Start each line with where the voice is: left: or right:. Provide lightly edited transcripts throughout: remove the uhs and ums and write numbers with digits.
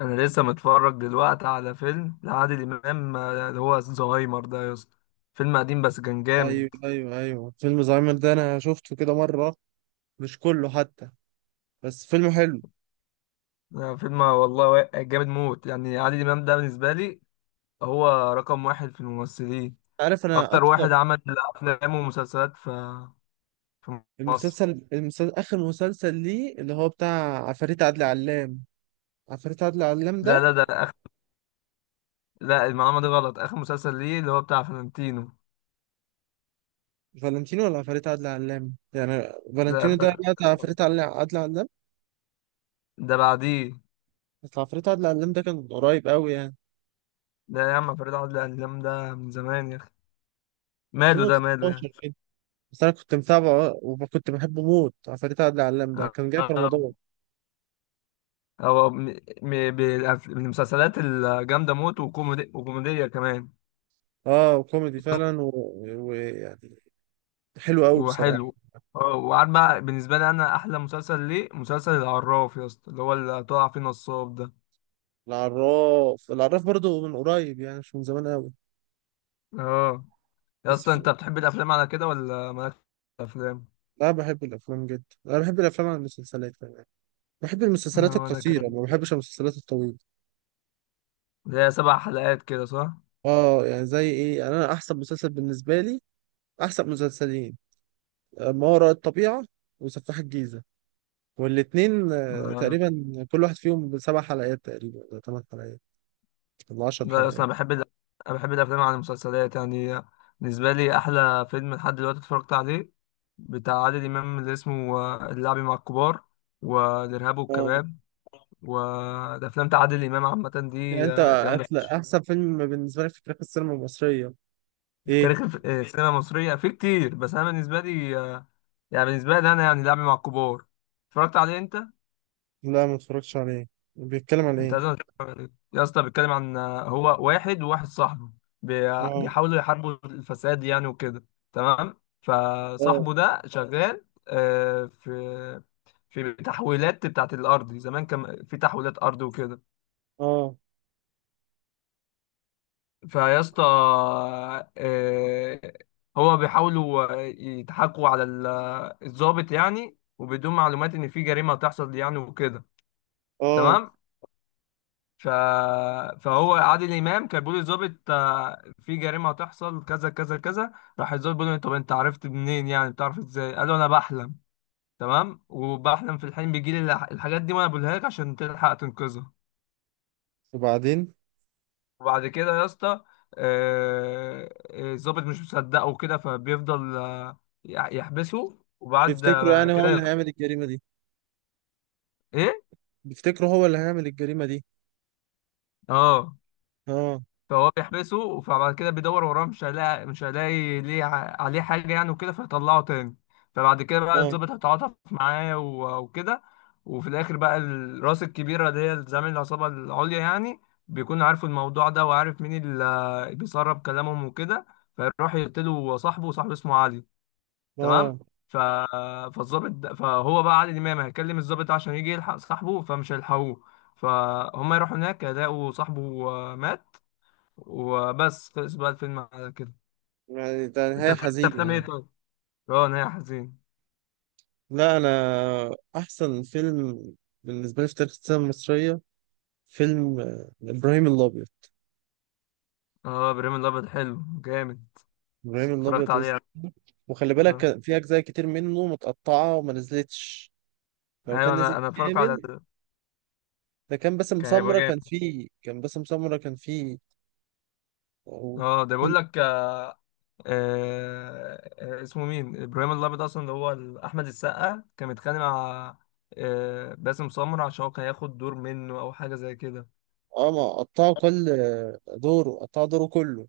left: انا لسه متفرج دلوقتي على فيلم لعادل امام اللي هو زهايمر ده يا اسطى. فيلم قديم بس كان
right: ايوه،
left: جامد.
right: ايوه، ايوه، فيلم زهايمر ده انا شفته كده مره. مش كله حتى، بس فيلم حلو.
left: فيلم والله جامد موت، يعني عادل امام ده بالنسبه لي هو رقم واحد في الممثلين.
right: عارف؟ انا
left: اكتر واحد
right: اكتر.
left: عمل افلام ومسلسلات في مصر.
right: المسلسل اخر مسلسل ليه اللي هو بتاع عفاريت عادل علام. عفاريت عادل علام
left: لا،
right: ده.
left: لا، ده لا، المعلومه دي غلط. اخر مسلسل ليه اللي هو بتاع فلنتينو.
right: فالنتينو ولا عفاريت عادل علام يعني؟
left: ده
right: فالنتينو
left: ف...
right: ده بقى بتاع عفاريت عادل علام.
left: ده بعديه.
right: بس عفاريت عادل علام ده كان قريب قوي يعني،
left: ده يا عم فريد. عادل امام ده من زمان يا اخي، ماله؟ ده ماله يعني؟
right: 2019 كده. بس انا كنت متابعه وكنت بحبه موت. عفاريت عادل علام ده كان جاي في
left: آه،
right: رمضان.
left: هو من المسلسلات الجامدة موت، وكوميدي وكوميدية كمان.
right: اه، وكوميدي فعلا، ويعني يعني حلو قوي بصراحه.
left: وحلو. اه، وعارف بقى بالنسبة لي أنا أحلى مسلسل ليه مسلسل العراف يا اسطى، اللي هو اللي طلع فيه نصاب ده.
right: العراف، العراف برضو من قريب يعني، مش من زمان قوي.
left: اه، يا
right: بس
left: اسطى
right: في...
left: أنت بتحب الأفلام على كده ولا مالكش في الأفلام؟
right: لا، بحب الافلام جدا. انا بحب الافلام عن المسلسلات كمان. بحب المسلسلات
left: اه، وأنا
right: القصيره،
left: كمان.
right: ما بحبش المسلسلات الطويله.
left: اللي هي 7 حلقات كده، صح؟
right: اه يعني زي ايه يعني، انا احسن مسلسل بالنسبه لي احسن مسلسلين، ما وراء الطبيعه وسفاح الجيزه. والاتنين
left: آه.
right: تقريبا. كل واحد فيهم ب7 حلقات تقريبا، ولا 8 حلقات، ولا 10
left: ده اصلا
right: حلقات.
left: أنا بحب انا بحب الافلام عن المسلسلات يعني. بالنسبه لي احلى فيلم لحد دلوقتي اتفرجت عليه بتاع عادل امام، اللي اسمه اللعب مع الكبار والارهاب
right: اه
left: والكباب. والافلام بتاع عادل امام عامه
right: يعني
left: دي
right: انت،
left: جامده.
right: احسن فيلم بالنسبه لك في تاريخ السينما المصريه
left: في
right: ايه؟
left: تاريخ السينما المصريه في كتير، بس انا بالنسبه لي يعني بالنسبه لي انا يعني اللعب مع الكبار. اتفرجت عليه انت؟
right: لا، ما اتفرجتش عليه. بيتكلم عن
left: انت
right: ايه؟
left: لازم تتفرج عليه يا اسطى. بيتكلم عن هو واحد وواحد صاحبه.
right: اه،
left: بيحاولوا يحاربوا الفساد يعني وكده. تمام.
right: اه،
left: فصاحبه ده شغال في تحويلات بتاعت الارض، زمان كان في تحويلات ارض وكده.
right: اه،
left: فيا اسطى، آه، هو بيحاولوا يضحكوا على الضابط يعني، وبدون معلومات ان في جريمه هتحصل يعني وكده.
right: اه،
left: تمام. ف... فهو عادل امام كان بيقول للظابط في جريمه هتحصل كذا كذا كذا. راح الظابط بيقول له: طب انت عرفت منين؟ يعني بتعرف ازاي؟ قال له: انا بحلم. تمام، وبحلم في الحلم بيجي لي الحاجات دي، وانا بقولها لك عشان تلحق تنقذها.
right: وبعدين؟
left: وبعد كده يا اسطى الظابط مش مصدقه وكده، فبيفضل يحبسه، وبعد
right: بيفتكروا يعني هو
left: كده
right: اللي هيعمل الجريمة دي؟
left: ايه.
right: بيفتكروا هو اللي هيعمل الجريمة دي؟
left: اه،
right: اه،
left: فهو بيحبسه. فبعد كده بيدور وراه، مش هيلاقي ليه عليه حاجة يعني وكده، فيطلعه تاني. فبعد كده بقى
right: اه،
left: الضابط هيتعاطف معاه وكده. وفي الآخر بقى الراس الكبيرة اللي هي زعيم العصابة العليا يعني، بيكون عارف الموضوع ده وعارف مين اللي بيسرب كلامهم وكده. فيروح يقتله صاحبه، وصاحبه اسمه علي. تمام.
right: اه.
left: ف... فهو بقى علي الإمام هيكلم الضابط ده عشان يجي يلحق صاحبه، فمش هيلحقوه. فهم يروحوا هناك يلاقوا صاحبه مات. وبس، خلص بقى الفيلم على كده.
right: يعني ده
left: انت
right: نهاية
left: بتحب
right: حزينة
left: افلام ايه
right: يعني.
left: طيب؟ اه، نهاية حزين.
right: لا، أنا أحسن فيلم بالنسبة لي في تاريخ السينما المصرية فيلم إبراهيم الأبيض.
left: اه، ابراهيم الابيض حلو جامد.
right: إبراهيم
left: اتفرجت
right: الأبيض
left: عليه؟
right: وخلي بالك
left: اه.
right: كان في أجزاء كتير منه متقطعة وما نزلتش. لو
left: ايوه،
right: كان نزل
left: انا اتفرجت على
right: كامل، ده كان باسم
left: كان هيبقى
right: سمرة كان
left: جامد.
right: فيه، كان باسم سمرة كان
left: اه، ده بيقول
right: فيه.
left: لك. اسمه مين ابراهيم الابيض اصلا، اللي هو احمد السقا كان متخانق مع باسم سمرة، عشان هو كان هياخد دور منه او حاجة زي كده.
right: اه، ما قطعوا كل دوره، قطعوا دوره كله.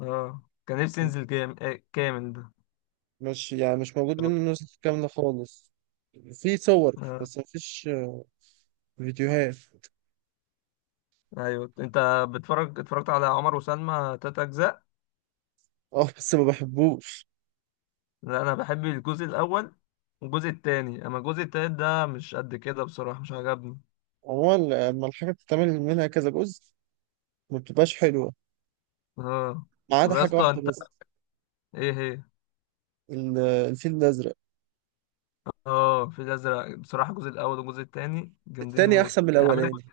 left: اه، كان نفسي ينزل جام... آه، كامل ده.
right: مش يعني مش موجود
left: اه.
right: منه النسخ كاملة خالص. في صور
left: آه،
right: بس مفيش، فيديوهات.
left: ايوه انت اتفرجت على عمر وسلمى 3 اجزاء؟
right: اه، بس ما بحبوش.
left: لا، انا بحب الجزء الاول والجزء التاني. اما الجزء التالت ده مش قد كده بصراحه، مش عجبني.
right: عموما لما الحاجة بتتعمل منها كذا جزء ما بتبقاش حلوة،
left: اه.
right: ما عدا
left: طب يا
right: حاجة
left: اسطى
right: واحدة
left: انت،
right: بس.
left: ايه هي؟
right: الفيل الأزرق.
left: اه، في الازرق بصراحه الجزء الاول والجزء التاني جامدين
right: التاني
left: موت.
right: أحسن من
left: هيعملوا.
right: الأولاني.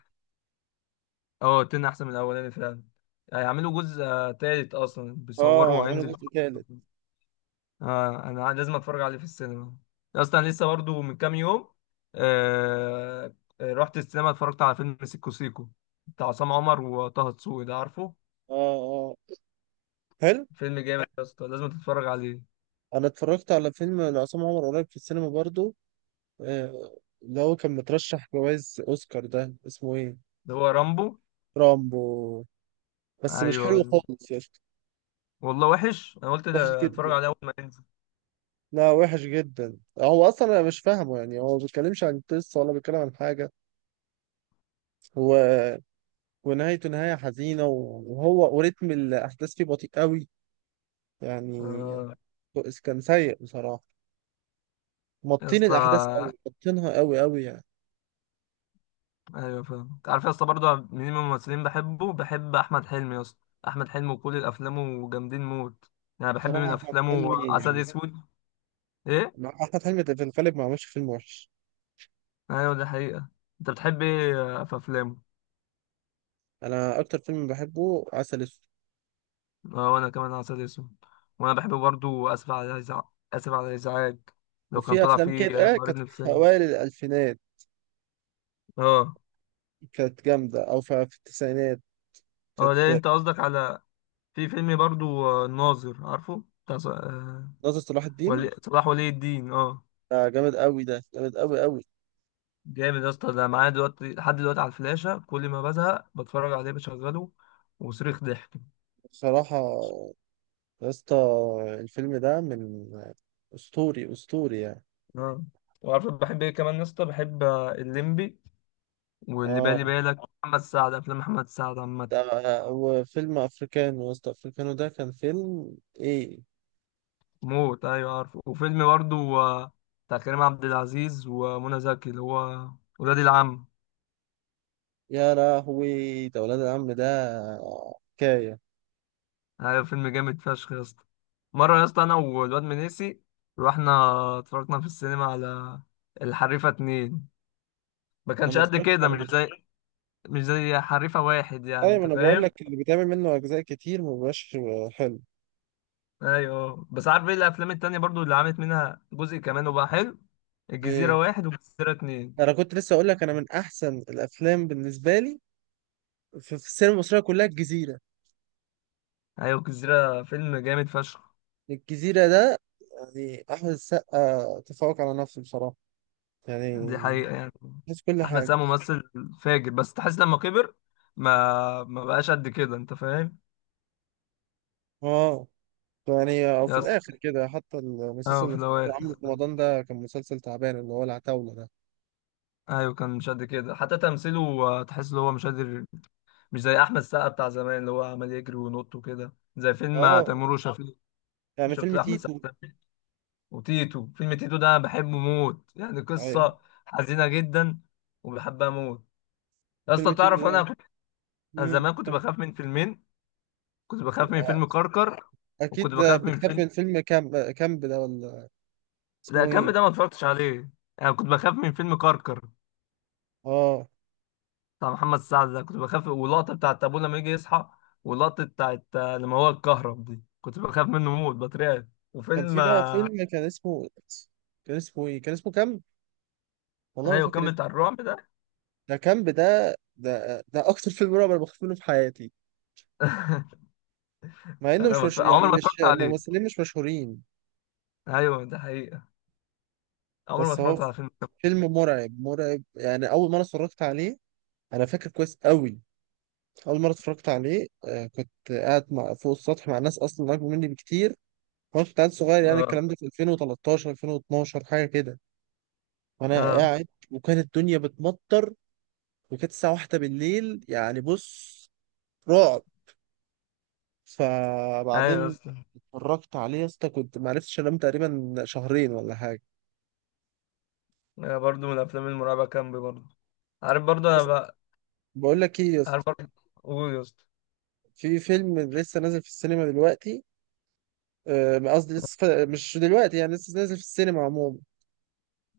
left: اه، التاني احسن من الاولاني فعلا. هيعملوا جزء تالت، اصلا
right: اه،
left: بيصوروا
right: عملوا
left: وهينزل.
right: جزء تالت.
left: اه، انا لازم اتفرج عليه في السينما. يا اسطى انا لسه برضو من كام يوم، آه... رحت السينما اتفرجت على فيلم سيكو سيكو بتاع عصام عمر وطه دسوقي، ده عارفه.
right: اه، اه، حلو.
left: فيلم جامد يا اسطى، لازم تتفرج عليه.
right: أنا اتفرجت على فيلم لعصام عمر قريب في السينما برضو، اللي هو كان مترشح جوائز أوسكار، ده اسمه إيه؟
left: ده هو رامبو.
right: رامبو، بس
left: ايوه،
right: مش حلو
left: أيوة.
right: خالص يا اسطى.
left: والله وحش. انا قلت
right: وحش
left: ده اتفرج
right: جدا.
left: عليه اول ما ينزل.
right: لا، وحش جدا، هو اصلا انا مش فاهمه يعني، هو ما بيتكلمش عن قصه ولا بيتكلم عن حاجه. هو، ونهايته نهايه حزينه، وهو وريتم الاحداث فيه بطيء قوي يعني.
left: آه،
right: كان سيء بصراحه،
left: يا
right: مطين الاحداث
left: اسطى.
right: قوي، مطينها قوي قوي يعني.
left: ايوه فاهم. انت عارف يا اسطى برضه مين من الممثلين بحب؟ احمد حلمي يا اسطى. احمد حلمي وكل افلامه جامدين موت. يعني بحب
right: بصراحه،
left: من
right: احمد
left: افلامه
right: حلمي
left: عسل
right: يعني،
left: اسود. ايه.
right: مع احمد حلمي في الغالب ما عملش فيلم وحش.
left: ايوه، دي حقيقة. انت بتحب ايه في افلامه؟
right: انا اكتر فيلم بحبه عسل اسود.
left: اه، وانا كمان عسل اسود. وانا بحب برضه اسف على الازعاج. اسف على الازعاج. لو كان
right: وفي
left: طلع
right: افلام
left: فيه
right: كده
left: مريض
right: كانت في
left: نفساني.
right: اوائل الالفينات
left: اه.
right: كانت جامده، او في التسعينات
left: اه، ده
right: كانت
left: انت قصدك على في فيلم برضو الناظر، عارفه بتاع
right: ناصر صلاح الدين.
left: ولي الدين. اه،
right: ده جامد قوي، ده جامد قوي قوي
left: جامد يا اسطى. ده معايا دلوقتي لحد دلوقتي على الفلاشة، كل ما بزهق بتفرج عليه، بشغله وصريخ ضحك.
right: بصراحة، يا اسطى. الفيلم ده من أسطوري، أسطوري يعني.
left: اه، وعارف بحب ايه كمان يا اسطى؟ بحب الليمبي واللي بالي
right: اه،
left: بالك، محمد سعد. افلام محمد سعد عامة
right: ده هو فيلم أفريكانو، يا اسطى، أفريكانو ده كان فيلم إيه؟
left: موت. ايوه عارفه. وفيلم برضو بتاع كريم عبد العزيز ومنى زكي اللي هو ولاد العم.
right: يا لهوي، ده ولاد العم، ده حكاية.
left: ايوه، فيلم جامد فشخ يا اسطى. مره يا اسطى، انا والواد منيسي رحنا اتفرجنا في السينما على الحريفه 2. ما
right: أنا
left: كانش
right: ما
left: قد
right: اتفرجتش
left: كده، مش
right: عليه.
left: زي مش زي حريفه واحد يعني،
right: أيوة، ما
left: انت
right: أنا بقول
left: فاهم.
right: لك اللي بيتعمل منه أجزاء كتير ما بيبقاش حلو.
left: ايوه، بس عارف ايه الافلام التانية برضو اللي عملت منها جزء كمان وبقى حلو؟ الجزيره
right: إيه،
left: واحد والجزيره اتنين
right: أنا كنت لسه أقول لك، أنا من أحسن الأفلام بالنسبة لي في السينما المصرية كلها الجزيرة.
left: ايوه، الجزيره فيلم جامد فشخ.
right: الجزيرة ده يعني أحمد السقا تفوق على نفسه بصراحة
left: دي
right: يعني،
left: حقيقه يعني.
right: حس كل
left: احمد
right: حاجة.
left: سامي ممثل فاجر، بس تحس لما كبر ما بقاش قد كده، انت فاهم؟
right: اه، يعني أو في
left: يا اسطى.
right: الآخر كده حتى المسلسل
left: اه، في
right: اللي
left: الأوائل.
right: كان عامله في رمضان ده كان مسلسل تعبان، اللي هو العتاولة ده.
left: ايوه، كان مش قد كده حتى تمثيله، تحس ان هو مش قادر. مش زي احمد سقا بتاع زمان اللي هو عمال يجري وينط وكده، زي فيلم
right: اه
left: تيمور بالظبط وشفيق.
right: يعني،
left: شفت؟
right: فيلم
left: ده احمد
right: تيتو.
left: سقا وتيتو. فيلم تيتو ده انا بحبه موت، يعني
right: أيوة.
left: قصه حزينه جدا، وبحبها موت. يا
right: فيلم
left: اسطى تعرف،
right: تيتو
left: انا
right: ده
left: كنت، أنا
right: مم.
left: زمان كنت
right: كان-
left: بخاف من فيلمين. كنت بخاف من فيلم كركر، وكنت
right: أكيد ده
left: بخاف من
right: بتخاف
left: فيلم،
right: من فيلم كامب، كامب ده ولا؟
left: لا
right: اسمه
left: كم
right: إيه؟
left: ده ما اتفرجتش عليه. انا كنت بخاف من فيلم كركر
right: اه،
left: بتاع محمد سعد، ده كنت بخاف. واللقطة بتاعت أبوه لما يجي يصحى، واللقطة بتاعت لما هو اتكهرب دي، كنت بخاف منه موت، بترعب.
right: كان في
left: وفيلم
right: بقى فيلم كان اسمه إيه؟ كان اسمه كامب؟ والله ما
left: أيوة،
right: فاكر.
left: كان بتاع الرعب ده.
right: ده كامب، ده اكتر فيلم رعب انا بخاف منه في حياتي، مع انه
left: أنا
right: مش
left: ما
right: مش
left: اتف-
right: يعني
left: عمري ما
right: مش
left: اتفرجت عليه.
right: ممثلين مش مشهورين.
left: أيوة، ده حقيقة. عمري ما
right: بس هو
left: اتفرجت على فيلم.
right: فيلم مرعب، مرعب يعني. اول مره اتفرجت عليه انا فاكر كويس قوي. اول مره اتفرجت عليه كنت قاعد مع فوق السطح مع ناس اصلا اكبر مني بكتير، وانا كنت قاعد صغير يعني.
left: اه،
right: الكلام ده في 2013 2012 حاجه كده. وانا
left: اه.
right: قاعد وكانت الدنيا بتمطر، وكانت الساعه واحدة بالليل يعني. بص، رعب.
left: أيوة
right: فبعدين
left: أصلا.
right: اتفرجت عليه يا اسطى كنت ما عرفتش انام تقريبا شهرين ولا حاجه.
left: أنا برضه من الأفلام المرعبة كامبي برضه. عارف برضه. أنا
right: بس
left: بقى
right: بقول لك ايه يا
left: عارف
right: اسطى،
left: برضه. قول يا اسطى.
right: في فيلم لسه نازل في السينما دلوقتي، قصدي لسه مش دلوقتي يعني، لسه نازل في السينما عموما.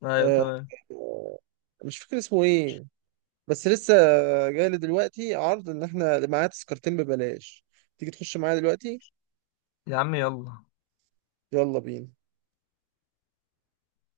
left: أيوة
right: آه،
left: تمام.
right: آه، مش فاكر اسمه ايه، بس لسه جاي لي دلوقتي عرض ان احنا معايا تذكرتين ببلاش، تيجي تخش معايا دلوقتي؟
left: يا عم يلا.
right: يلا بينا.